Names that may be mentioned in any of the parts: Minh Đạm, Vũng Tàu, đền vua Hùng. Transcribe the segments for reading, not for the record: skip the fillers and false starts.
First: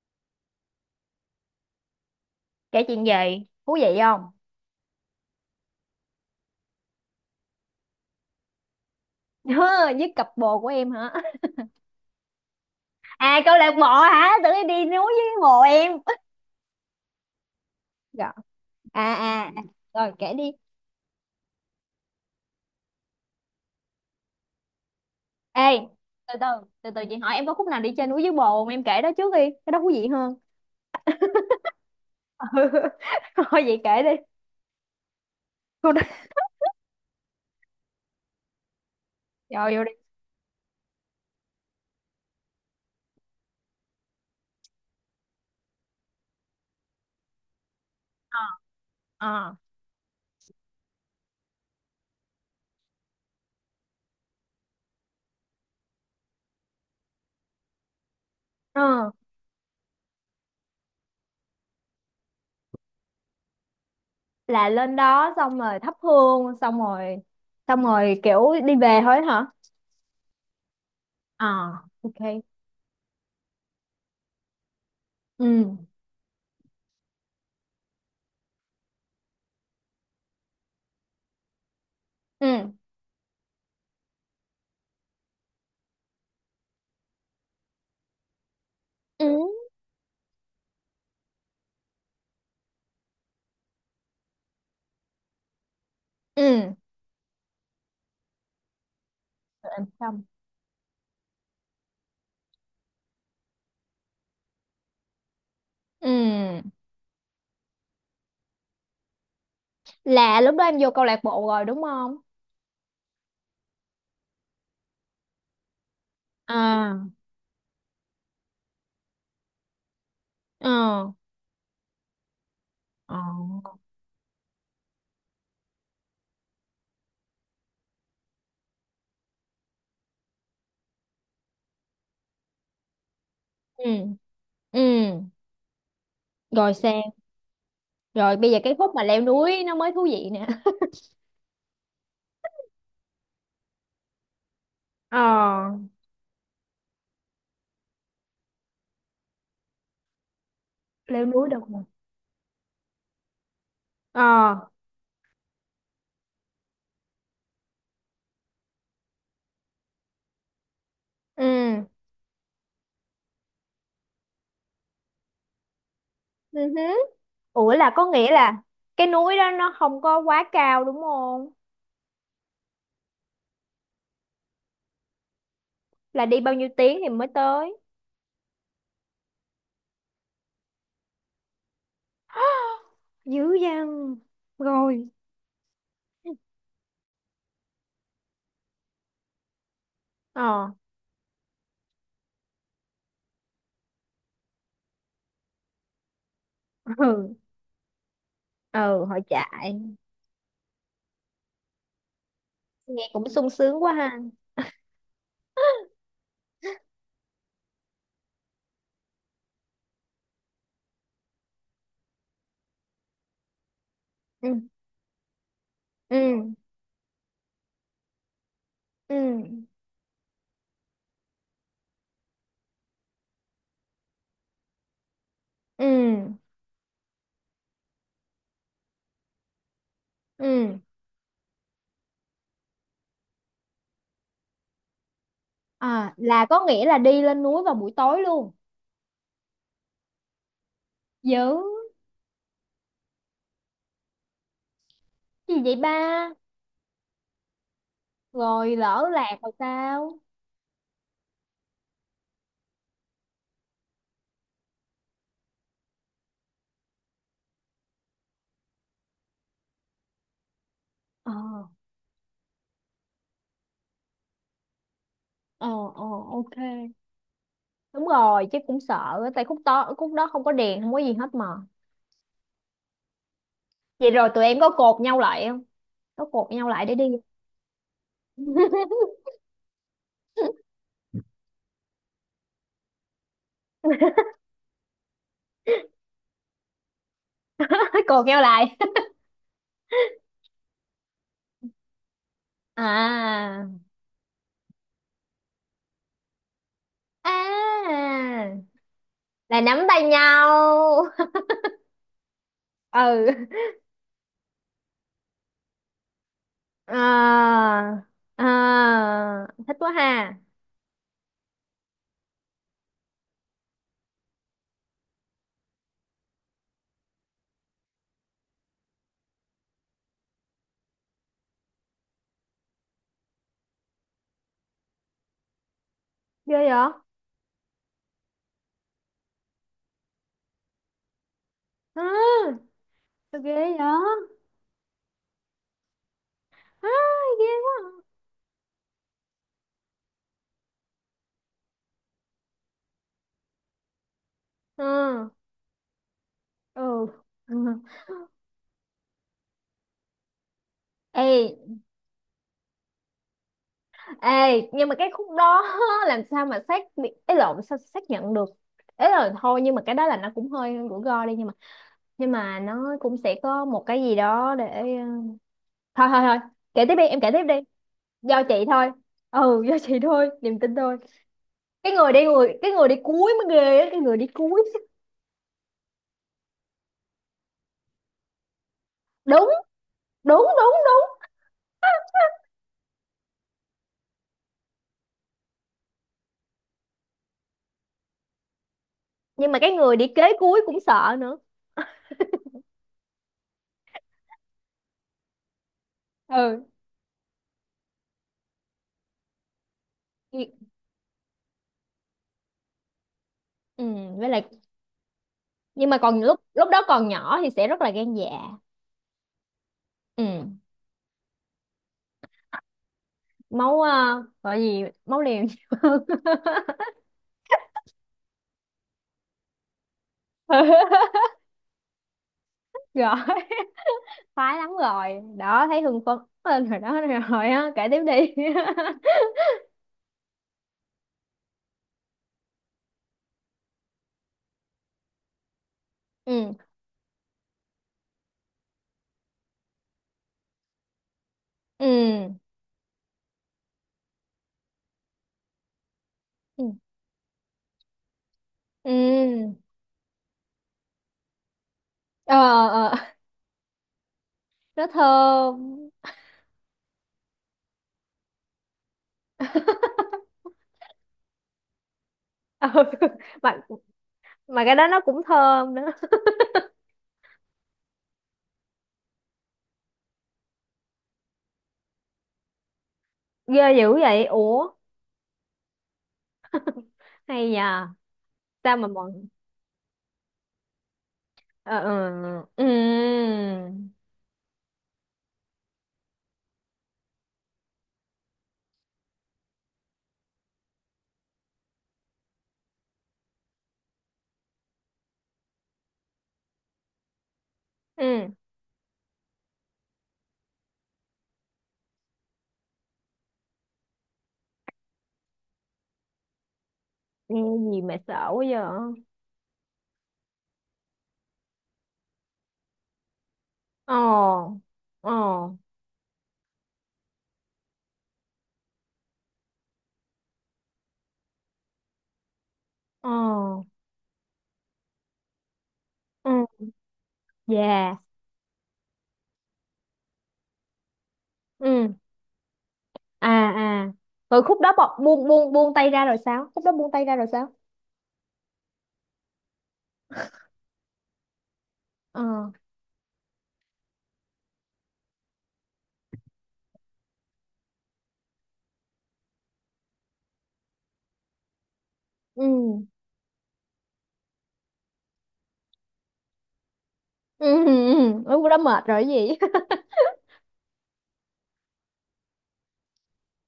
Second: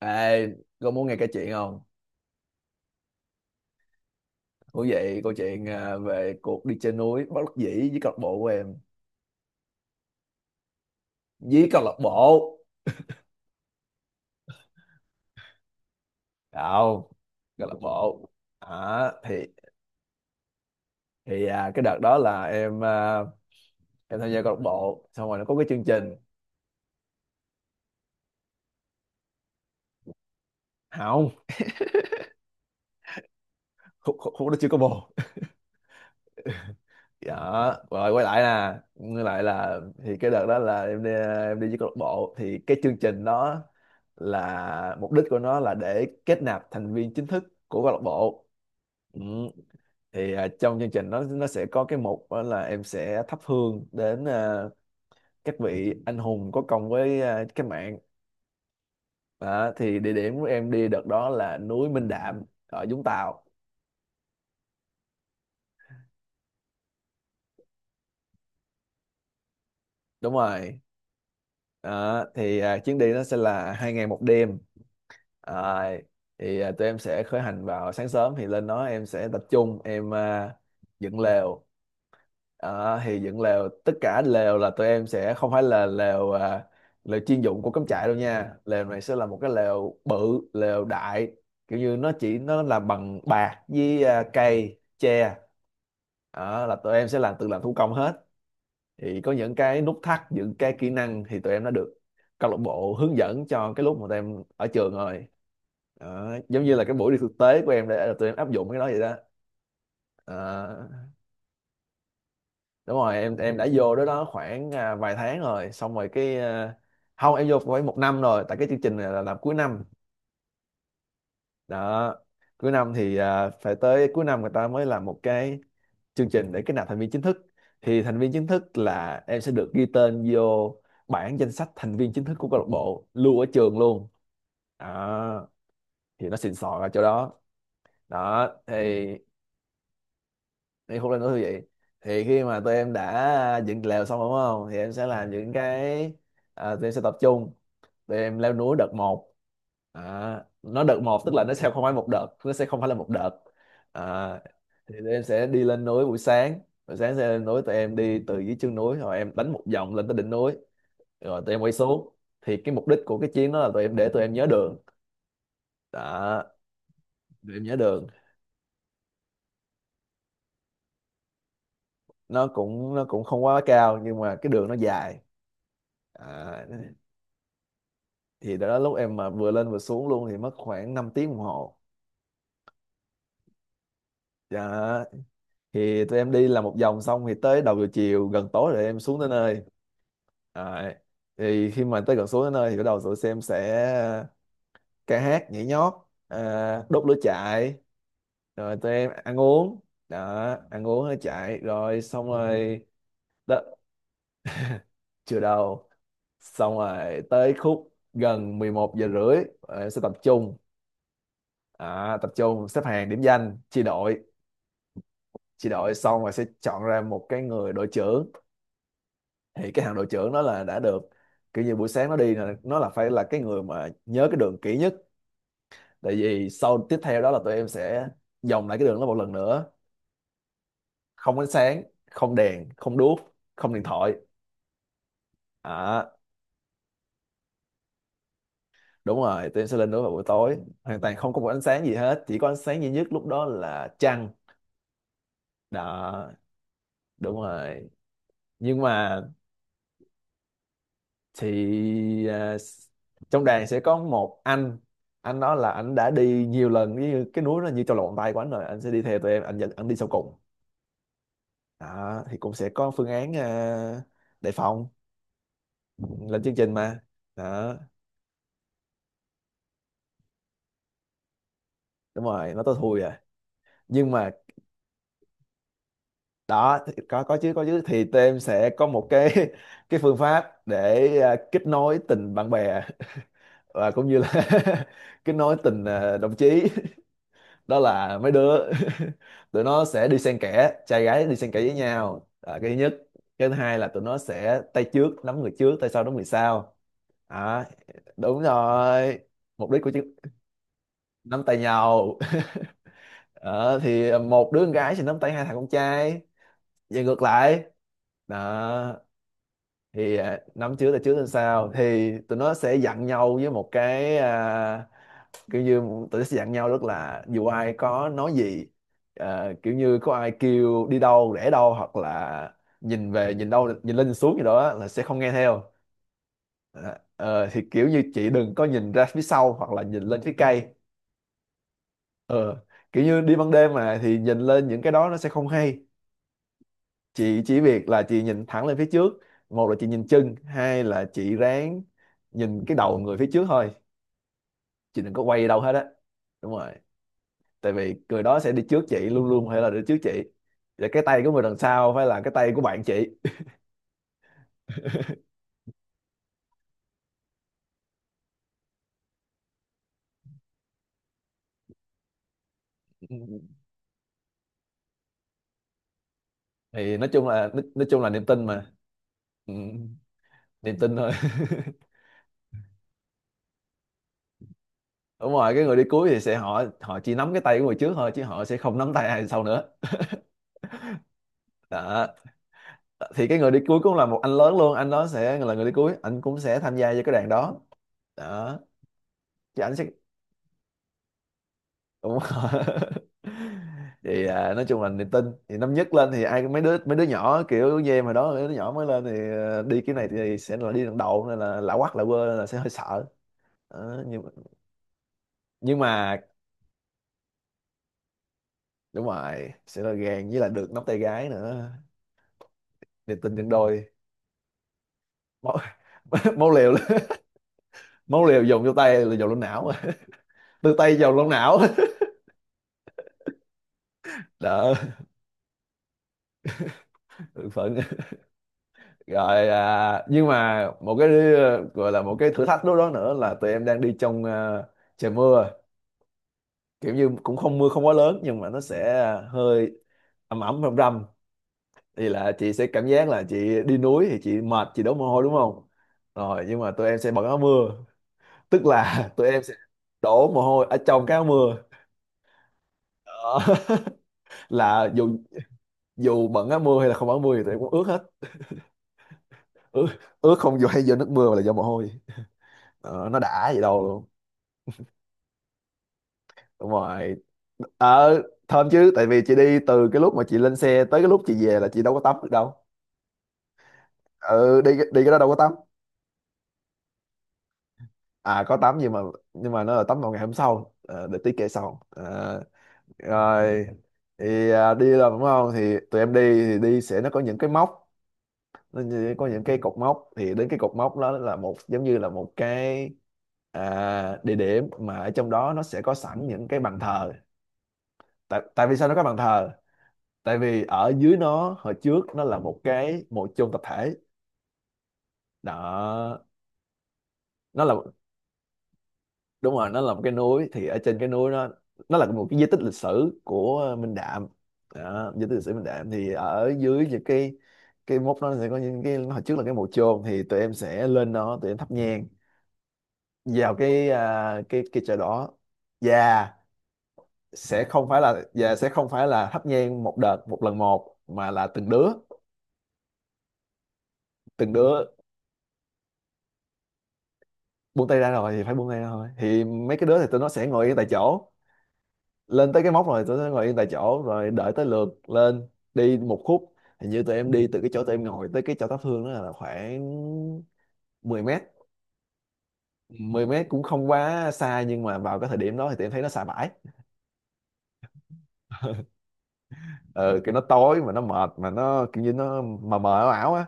Ê, có muốn nghe cái chuyện không? Kể chuyện gì thú vị không? Thú vị câu chuyện à, về cuộc đi trên núi bất đắc dĩ với câu lạc bộ của em Với cặp bồ của em hả? với câu lạc bộ À, câu lạc bộ. Hả? Tự nhiên đi núi với bồ em. không câu lạc bộ Dạ. à, À thì à à. Rồi kể đi. thì à, cái đợt đó là em à, em tham gia câu lạc bộ xong rồi nó có Ê, cái chương trình từ từ, từ từ chị hỏi em có khúc nào đi chơi núi với bồ không, em kể đó trước đi. Cái đó thú vị hơn. không Ừ. Thôi vậy kể đi. khúc khúc khúc đó chưa có bồ Cô đó. đó. Rồi quay lại nè. Quay lại Vô là vô đi. thì cái đợt đó là em đi à, em đi với câu lạc bộ thì cái chương trình đó là mục đích của nó là để kết nạp thành viên chính thức của câu lạc bộ. Ờ, Ừ. ờ. Thì à, trong chương trình nó sẽ có cái mục đó là em sẽ thắp hương đến à, các vị anh hùng có công với à, cách mạng. Ờ, Đó, thì địa điểm của em đi đợt đó là núi Minh Đạm ở Vũng Tàu. là lên đó xong rồi thắp hương xong rồi kiểu đi về thôi hả? Đúng rồi. Ờ. Ok. Đó, thì à, chuyến đi nó sẽ là 2 ngày 1 đêm. Ừ Rồi, thì à, tụi em sẽ khởi hành vào sáng sớm thì lên đó em sẽ tập trung em à, dựng lều. ừ Ờ, thì dựng lều tất cả lều là tụi em sẽ không phải là lều à, lều chuyên dụng của cắm trại đâu nha, lều này sẽ là ừ một cái lều bự, lều đại, kiểu như nó chỉ nó là bằng bạc với à, cây tre. Đó, ừ. là tụi em sẽ làm tự làm thủ công hết. Thì có những Rồi cái em nút thắt xong. những cái kỹ năng thì tụi em đã được câu lạc bộ hướng dẫn cho cái lúc mà tụi em ở trường rồi. Đó, Ừ, giống như là cái buổi đi thực tế của em để tụi em áp dụng cái đó vậy đó. là lúc đó em Ờ, vô câu lạc bộ rồi đúng không? đúng rồi, em đã vô đó đó khoảng à, vài tháng rồi xong rồi cái à, À. không em vô khoảng một năm rồi, tại cái chương trình này là làm cuối năm Ờ đó. Cuối năm thì ờ. à, phải tới cuối năm người ta mới làm một cái chương trình để kết nạp thành viên chính thức. Thì thành viên chính thức là em sẽ được ghi tên vô bảng danh sách thành viên chính thức của câu lạc bộ lưu ở trường Ừ luôn ừ. đó. Thì nó xịn sò Rồi ở sang. chỗ đó. Rồi Đó bây giờ cái thì khúc mà leo núi nó mới thú vị nè. đi khúc lên núi như vậy, thì khi mà tụi em đã à, dựng lều xong rồi đúng không, thì em sẽ Ờ. làm những cái à, tụi em sẽ tập trung, tụi em leo núi đợt một. À, nó đợt một Leo tức là núi nó được sẽ mà. không phải một đợt, nó sẽ không phải là một đợt à, Ờ. thì tụi em sẽ đi lên núi buổi sáng, buổi sáng sẽ lên núi. Tụi em đi từ dưới chân núi rồi em đánh một vòng lên tới đỉnh núi rồi tụi em quay Ừ. xuống. Thì cái mục đích của cái chuyến đó là tụi em để tụi em nhớ đường đó, Ừ hứ. tụi em Ủa, nhớ là đường. có nghĩa là cái núi đó nó không có quá cao đúng không? Nó cũng không quá cao nhưng mà cái đường nó dài Là đi bao à, nhiêu tiếng thì mới tới? thì đó lúc em mà vừa lên vừa xuống luôn thì mất khoảng 5 tiếng đồng hồ. Dữ dằn. Dạ, Rồi. thì tụi em đi làm một vòng xong thì tới đầu giờ chiều gần tối rồi em xuống tới nơi. Ờ. Đấy. Thì khi mà tới gần xuống tới nơi thì bắt đầu tụi em sẽ ca hát nhảy nhót à, đốt lửa Ừ. chạy, rồi tụi Ừ, em hội ăn trại. uống. Đó, ăn uống rồi chạy rồi xong rồi Nghe cũng sung đó. sướng quá ha. Chưa đầu, xong rồi tới khúc gần 11 giờ rưỡi em sẽ tập trung à, tập trung xếp hàng điểm danh chia đội. Ừ Chị đội ừ xong rồi sẽ chọn ra một cái người đội trưởng. ừ Thì cái thằng đội trưởng đó là đã được, kiểu như buổi sáng nó đi là nó là phải là cái người mà nhớ cái đường kỹ nhất. ừ. Tại vì sau tiếp theo đó là tụi em sẽ vòng lại cái đường đó một lần nữa. Ừ. Không ánh sáng, không đèn không đuốc, không điện thoại à. À, là có nghĩa là đi lên núi vào buổi tối luôn. Đúng rồi, tụi em sẽ lên đó vào buổi tối hoàn toàn không Dữ có một ánh sáng gì hết, chỉ có ánh sáng duy nhất lúc đó là trăng gì vậy ba? đó. Đúng rồi, Rồi nhưng lỡ mà lạc rồi sao? thì à, trong đoàn sẽ có một anh đó là anh đã đi nhiều lần, như cái núi nó như trong lòng bàn tay của anh rồi, anh sẽ đi theo tụi em, anh dẫn anh đi sau cùng. Ờ, Đó thì cũng sẽ có phương án à, đề phòng, ờ, ờ, lên chương ok. trình mà. Đó Đúng rồi, chứ cũng sợ á, tại khúc to khúc đó không có đèn, không có gì hết mà. đúng rồi, nó tới thui à, nhưng Vậy rồi mà tụi em có cột nhau lại không? Có cột nhau đó lại thì để đi. có chứ, có chứ, thì tụi em sẽ có một cái cái phương pháp để à, kết nối tình bạn bè và cũng như là kết nối tình à, đồng chí. Đó là Cột mấy nhau đứa lại. tụi nó sẽ đi xen kẽ trai gái, đi xen kẽ với nhau à, cái thứ nhất. Cái thứ À. hai là tụi nó sẽ tay trước nắm người trước, tay sau nắm người sau À. à, đúng rồi. Là Mục nắm đích của tay chứ, nhau. nắm tay nhau. Ừ. Ờ, thì một đứa con gái sẽ nắm tay hai thằng con trai và ngược lại À. đó. À. Thích quá Thì ha. à, nắm trước tay sau thì tụi nó sẽ dặn nhau với một cái à, kiểu như tụi nó sẽ dặn nhau rất là, dù ai có nói gì, ờ, kiểu như có ai kêu đi đâu rẽ đâu hoặc là nhìn về nhìn đâu nhìn lên nhìn xuống gì đó á, là sẽ không nghe theo. Ghê vậy? Ờ, ờ, thì kiểu như chị đừng có nhìn ra phía sau hoặc là nhìn lên phía cây. À. Ờ, kiểu như đi Sao ban đêm ghê vậy? mà thì nhìn lên những cái đó nó sẽ không hay. À, Chị ghê chỉ việc quá. là chị nhìn thẳng lên phía trước, một là chị nhìn chân, hai là chị ráng nhìn cái đầu người phía trước thôi, chị đừng có Ừ. quay đâu hết á. Đúng rồi, Ừ. tại Ừ. vì người đó sẽ đi trước chị, luôn luôn phải là đi trước chị, và cái tay Ê, của người đằng sau phải là cái tay của bạn chị. ê, nhưng mà cái khúc đó làm sao mà xác ấy lộn sao xác nhận được. Ấy là thôi, nhưng mà cái đó là nó cũng hơi rủi ro đi, nhưng mà, nhưng mà nó cũng sẽ có một cái gì đó để thôi thôi thôi. Kể tiếp Thì đi nói em, chung kể tiếp là đi. Nói chung là niềm Do tin chị mà. thôi. Ừ, Ừ, do chị thôi, niềm tin niềm tin thôi. thôi. Cái người đi, cuối mới ghê á, cái người đi cuối. Đúng rồi, cái người đi cuối thì sẽ họ họ chỉ nắm cái tay của người trước thôi chứ họ sẽ không nắm tay ai sau Đúng nữa đúng đúng. Đúng đó. Thì cái người đi cuối cũng là một anh lớn luôn, anh đó sẽ là người đi cuối, anh cũng sẽ tham gia vào cái đoàn đó đó nhưng mà chứ, cái anh sẽ người đi kế cuối cũng sợ nữa. đúng rồi. Thì à, nói chung là niềm tin, thì năm nhất lên thì ai, mấy Ừ. đứa mấy đứa nhỏ kiểu như em hồi đó, mấy đứa nhỏ mới lên thì ờ, đi cái này thì sẽ là đi lần đầu nên là lạ quắc lạ quơ nên là sẽ hơi sợ. Ừ, Đó, nhưng với lại, nhưng nhưng mà mà còn lúc lúc đó còn nhỏ thì sẽ rất là gan dạ. đúng rồi, sẽ là gàn với là Ừ, được nắm tay gái nữa, niềm tin nhân máu, đôi. Gọi gì, máu liều Máu nhiều hơn. máu liều, máu liều dồn vô tay là dồn lên não. Từ tay dồn lên não. Rồi. Khoái lắm Đó. rồi đó, thấy hưng phấn lên rồi đó. Rồi á, Phận kể tiếp đi. rồi à, nhưng mà một cái ờ, gọi là một cái thử thách lúc đó nữa là tụi em đang đi trong ờ, trời mưa, Ừ kiểu như cũng không mưa không quá lớn nhưng mà nó sẽ ờ, hơi ẩm ẩm râm râm. ừ Thì là chị sẽ cảm giác là chị đi núi thì chị mệt chị đổ mồ hôi đúng không, rồi nhưng ừ mà tụi em sẽ bận áo mưa, tức là tụi em sẽ ừ. đổ mồ hôi ở trong cái áo mưa. Ờ. Ờ, Đó. nó Là dù thơm. dù bận áo mưa hay là không bận áo mưa thì tụi em cũng ướt hết. ướt, Ướt không dù hay do nước mưa mà là do mồ hôi. Ừ. Đó, nó đã mà vậy đâu luôn. mà cái đó nó cũng thơm nữa. Đúng rồi, ờ thơm chứ, tại vì chị đi từ cái lúc mà chị lên xe tới cái lúc chị về là chị đâu có tắm được đâu. Ghê dữ vậy Ừ, đi ủa. đi cái đó đâu có tắm. Hay nhờ. À có tắm Sao mà bọn. nhưng mà nó là tắm vào ngày hôm sau. Ờ, để tí kể Ờ. sau. Ờ, Ừ ừ rồi thì đi là đúng không thì tụi em đi, thì đi sẽ nó có những cái móc, có những cái cột mốc, thì đến cái cột mốc đó là một giống như là một cái địa điểm mà ở trong đó nó sẽ có sẵn những cái bàn thờ. ừ. Tại tại vì sao nó có bàn thờ? Tại vì ở dưới nó, hồi trước nó là một cái mộ chôn tập thể. Đó, Nghe nó là, gì mà sợ quá giờ. đúng rồi, nó là một cái núi thì ở trên cái núi nó là một cái di tích lịch sử của Minh Đạm. Ồ. Đó, Ồ. di tích lịch sử Minh Đạm, thì ở dưới những cái mốc đó sẽ có những cái hồi trước là cái mộ chôn, thì tụi em sẽ lên đó tụi em thắp nhang Ồ. vào cái cái chợ đó. và Ừ. sẽ không Dạ. phải là sẽ không phải là thắp nhang một đợt một lần một, mà là từng Ừ. đứa, À. À. Rồi từng khúc đó bọc đứa. buông buông buông tay ra rồi sao? Khúc đó buông tay ra rồi sao? Buông tay ra rồi thì phải buông tay ra thôi, thì mấy cái đứa thì tụi nó sẽ ngồi yên tại chỗ, Ờ. lên tới cái móc rồi tụi nó ngồi yên tại chỗ rồi đợi tới lượt lên. Đi một khúc, hình như tụi em đi từ cái chỗ tụi em ngồi tới cái chỗ thắp hương đó là khoảng 10 mét. Ừ 10 mét cũng không quá xa nhưng mà vào cái thời điểm đó thì tụi em thấy nó xa bãi. ừ ừ. Ừ, khúc đó mệt rồi cái gì. Ờ, cái nó tối mà nó mệt mà nó kiểu như nó mờ mờ ảo ảo á.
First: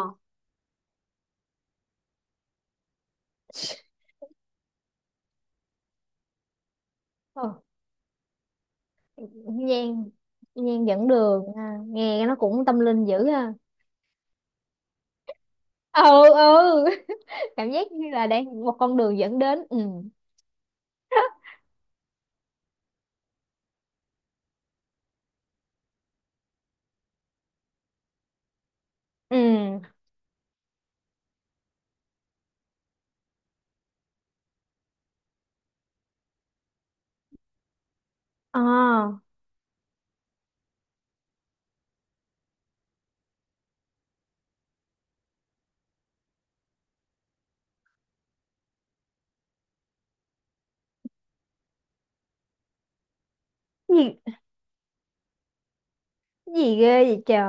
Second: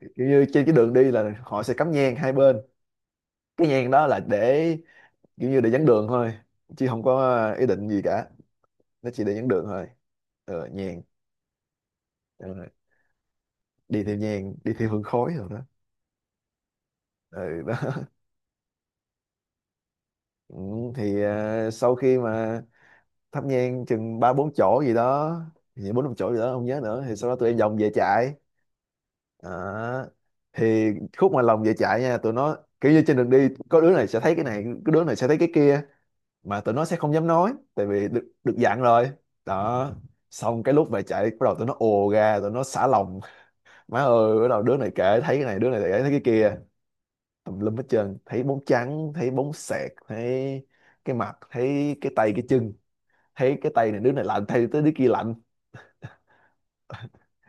Kiểu như trên cái đường đi là họ sẽ cắm nhang hai bên, cái nhang đó là để kiểu như để dẫn đường thôi, chứ không có Ờ, ý định gì cả, nó chỉ để dẫn đường thôi. nhan. Ờ, Nhan nhàn. dẫn đường à, nghe nó Đúng, cũng tâm linh dữ ha. đi theo nhang, đi theo hương khói rồi đó. Ừ. Ừ. Ừ Cảm đó. giác như là đang một con đường dẫn đến. Ừ. Ừ, thì sau khi mà thắp nhang chừng ba bốn chỗ gì đó, thì bốn năm chỗ gì đó không nhớ nữa, thì sau đó tụi em vòng về chạy. Ừ. Đó, thì khúc mà lòng về chạy nha, tụi nó kiểu như trên đường đi có đứa này sẽ thấy cái này, có đứa này sẽ thấy cái kia, mà tụi nó sẽ không dám nói tại vì được được Ờ. dặn rồi. Đó, xong cái lúc về chạy bắt đầu tụi nó ồ ra, tụi nó xả lòng. Má ơi, bắt đầu đứa này kể thấy cái này, đứa này kể thấy cái kia, tùm lum hết trơn, thấy bóng trắng, thấy bóng sẹt, thấy cái mặt, thấy cái tay cái chân, thấy cái tay này đứa Gì, này lạnh, thấy tới đứa kia lạnh. gì ghê vậy trời.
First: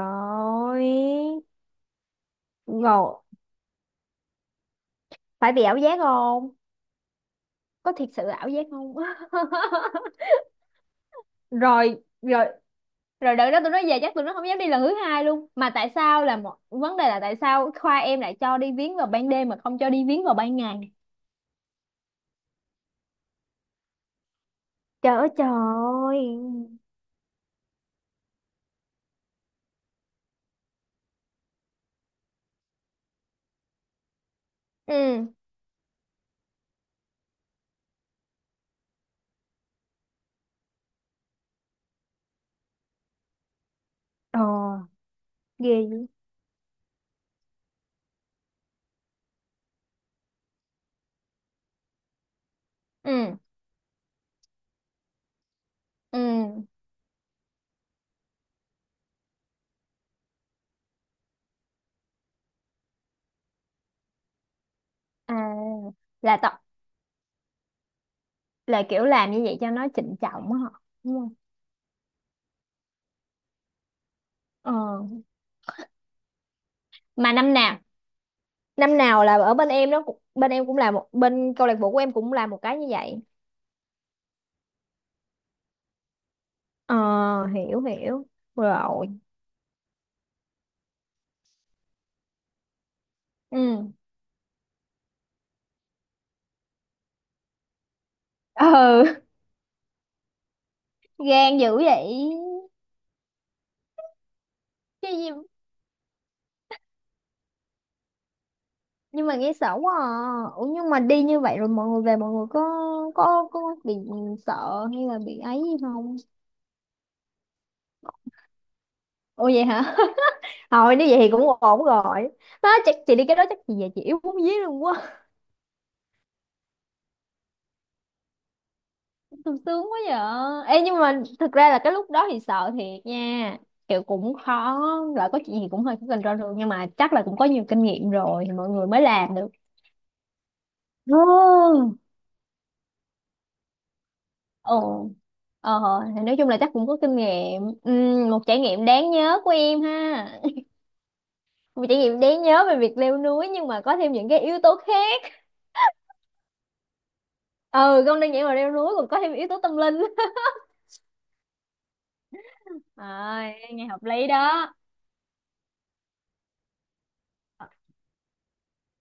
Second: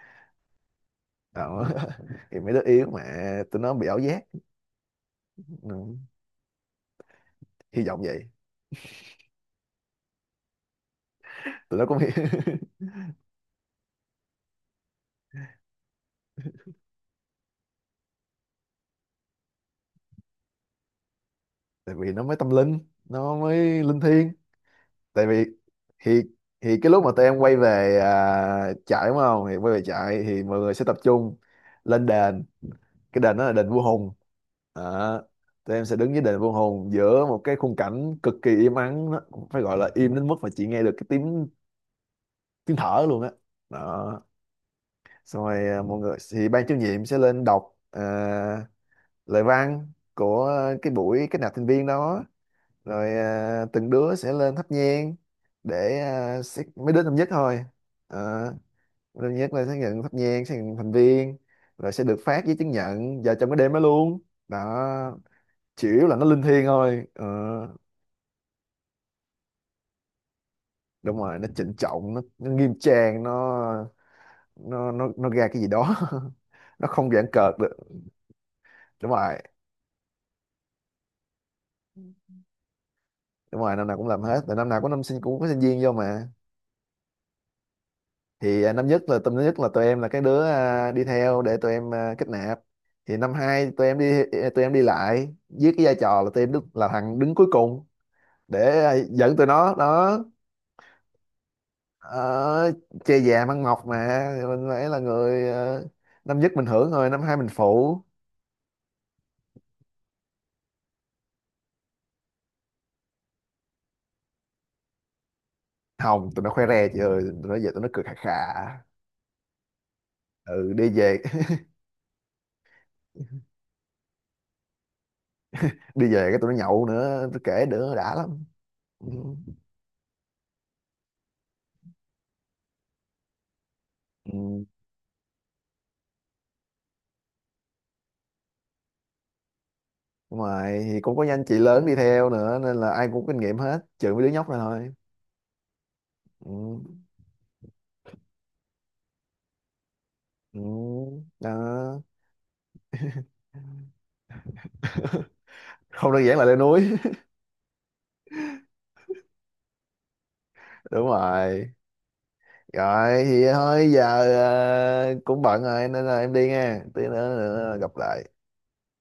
Đó. Thì mấy đứa yếu mà Ngộ. tụi nó bị ảo giác. Phải bị ảo Ừ, giác không. hy Có vọng thiệt vậy. sự ảo giác không? Tụi nó cũng Rồi rồi. hy- Rồi đợt đó tụi nó về chắc tụi nó không dám đi lần thứ hai luôn. Mà tại sao là một vấn đề là tại sao khoa em lại cho đi viếng vào ban đêm mà không cho đi viếng vào ban ngày? tại vì nó mới tâm linh, nó mới linh thiêng. Trời Tại ơi vì trời ơi. thì thì cái lúc mà tụi em quay về trại đúng không, thì quay về trại thì mọi người sẽ tập trung lên đền. Cái đền đó là đền vua Hùng. Đó, Ừ. tụi em sẽ đứng với đền vô hồn giữa một cái khung cảnh cực kỳ im ắng, nó cũng phải gọi là im đến mức mà chị nghe được cái tiếng tiếng thở luôn á. Đó, Ờ, xong rồi ghê mọi dữ. người thì ban chủ nhiệm sẽ lên đọc lời văn của cái buổi kết nạp thành viên đó. Rồi Ừ. Từng đứa sẽ lên thắp nhang để sẽ- Ừ. mấy đứa năm nhất thôi. Ờ, mấy đứa năm nhất là sẽ nhận thắp nhang, sẽ nhận thành viên, rồi sẽ được phát giấy chứng nhận vào trong cái đêm đó luôn. Đó, À, chủ yếu là nó là linh tập, thiêng thôi. Ờ, là kiểu làm như vậy cho nó trịnh trọng á họ đúng đúng không? rồi, nó trịnh trọng, nó nghiêm trang, nó nó Ờ. nó nó ra cái gì đó. Nó không giãn Mà năm cợt được. nào, năm Đúng nào là rồi, ở bên em cũng là một, bên câu lạc bộ của em cũng làm một cái như vậy. đúng rồi, năm nào cũng làm hết, tại năm nào có năm sinh cũng có sinh viên vô mà. Ờ, hiểu hiểu. Thì năm nhất Rồi. là tâm nhất là tụi em là cái đứa đi theo để tụi em kết nạp. Thì năm Ừ. hai tụi em đi, tụi em đi lại với cái vai trò là tụi em đứng, là thằng đứng cuối cùng để Ừ. dẫn tụi nó đó. Gan dữ vậy. Ờ, chơi già mang mọc mà thì mình phải là chứ gì- người năm nhất mình hưởng rồi năm hai mình phụ. nhưng mà nghe sợ quá à. Ủa, nhưng mà đi như vậy rồi mọi người về mọi người có bị sợ hay là bị ấy gì không? Hồng, tụi nó khoe re chị ơi, tụi nó về tụi nó cười khà khà. Ủa vậy hả. Ừ, đi Thôi nếu về. vậy thì cũng ổn rồi. Đó chắc chị đi cái đó chắc chị về chị yếu bún dí luôn quá. Đi về cái tụi nó nhậu nữa, tôi kể nữa đã lắm. Ừ. Sung sướng quá vậy. Ê, nhưng mà thực ra là cái lúc đó thì sợ thiệt nha, kiểu cũng Ừ. khó, là có chuyện gì cũng hơi có control được, nhưng mà chắc là cũng có nhiều kinh nghiệm rồi thì mọi người mới làm Đúng rồi, thì cũng có anh chị lớn đi được. theo nữa nên là ai cũng có kinh nghiệm hết, trừ mấy đứa nhóc này thôi. Ồ, ờ, thì nói chung là chắc Ừ. cũng có kinh nghiệm. Một trải nghiệm đáng nhớ của em ha. Ừ. Một trải Đó. nghiệm đáng nhớ về việc leo núi nhưng mà có thêm những cái yếu tố khác. Không đơn giản là leo núi. Ừ, không đơn giản là leo núi còn có thêm yếu tố tâm linh. Đúng rồi. Rồi À, thì nghe thôi hợp giờ lý đó. ờ, cũng bận rồi nên là em đi nha. Tí nữa, Ờ, nữa gặp lại.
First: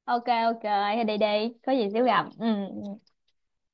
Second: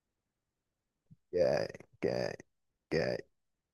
ok, ok, thì đi đi, Yeah, có gì xíu gặp. yeah, Ừ. yeah.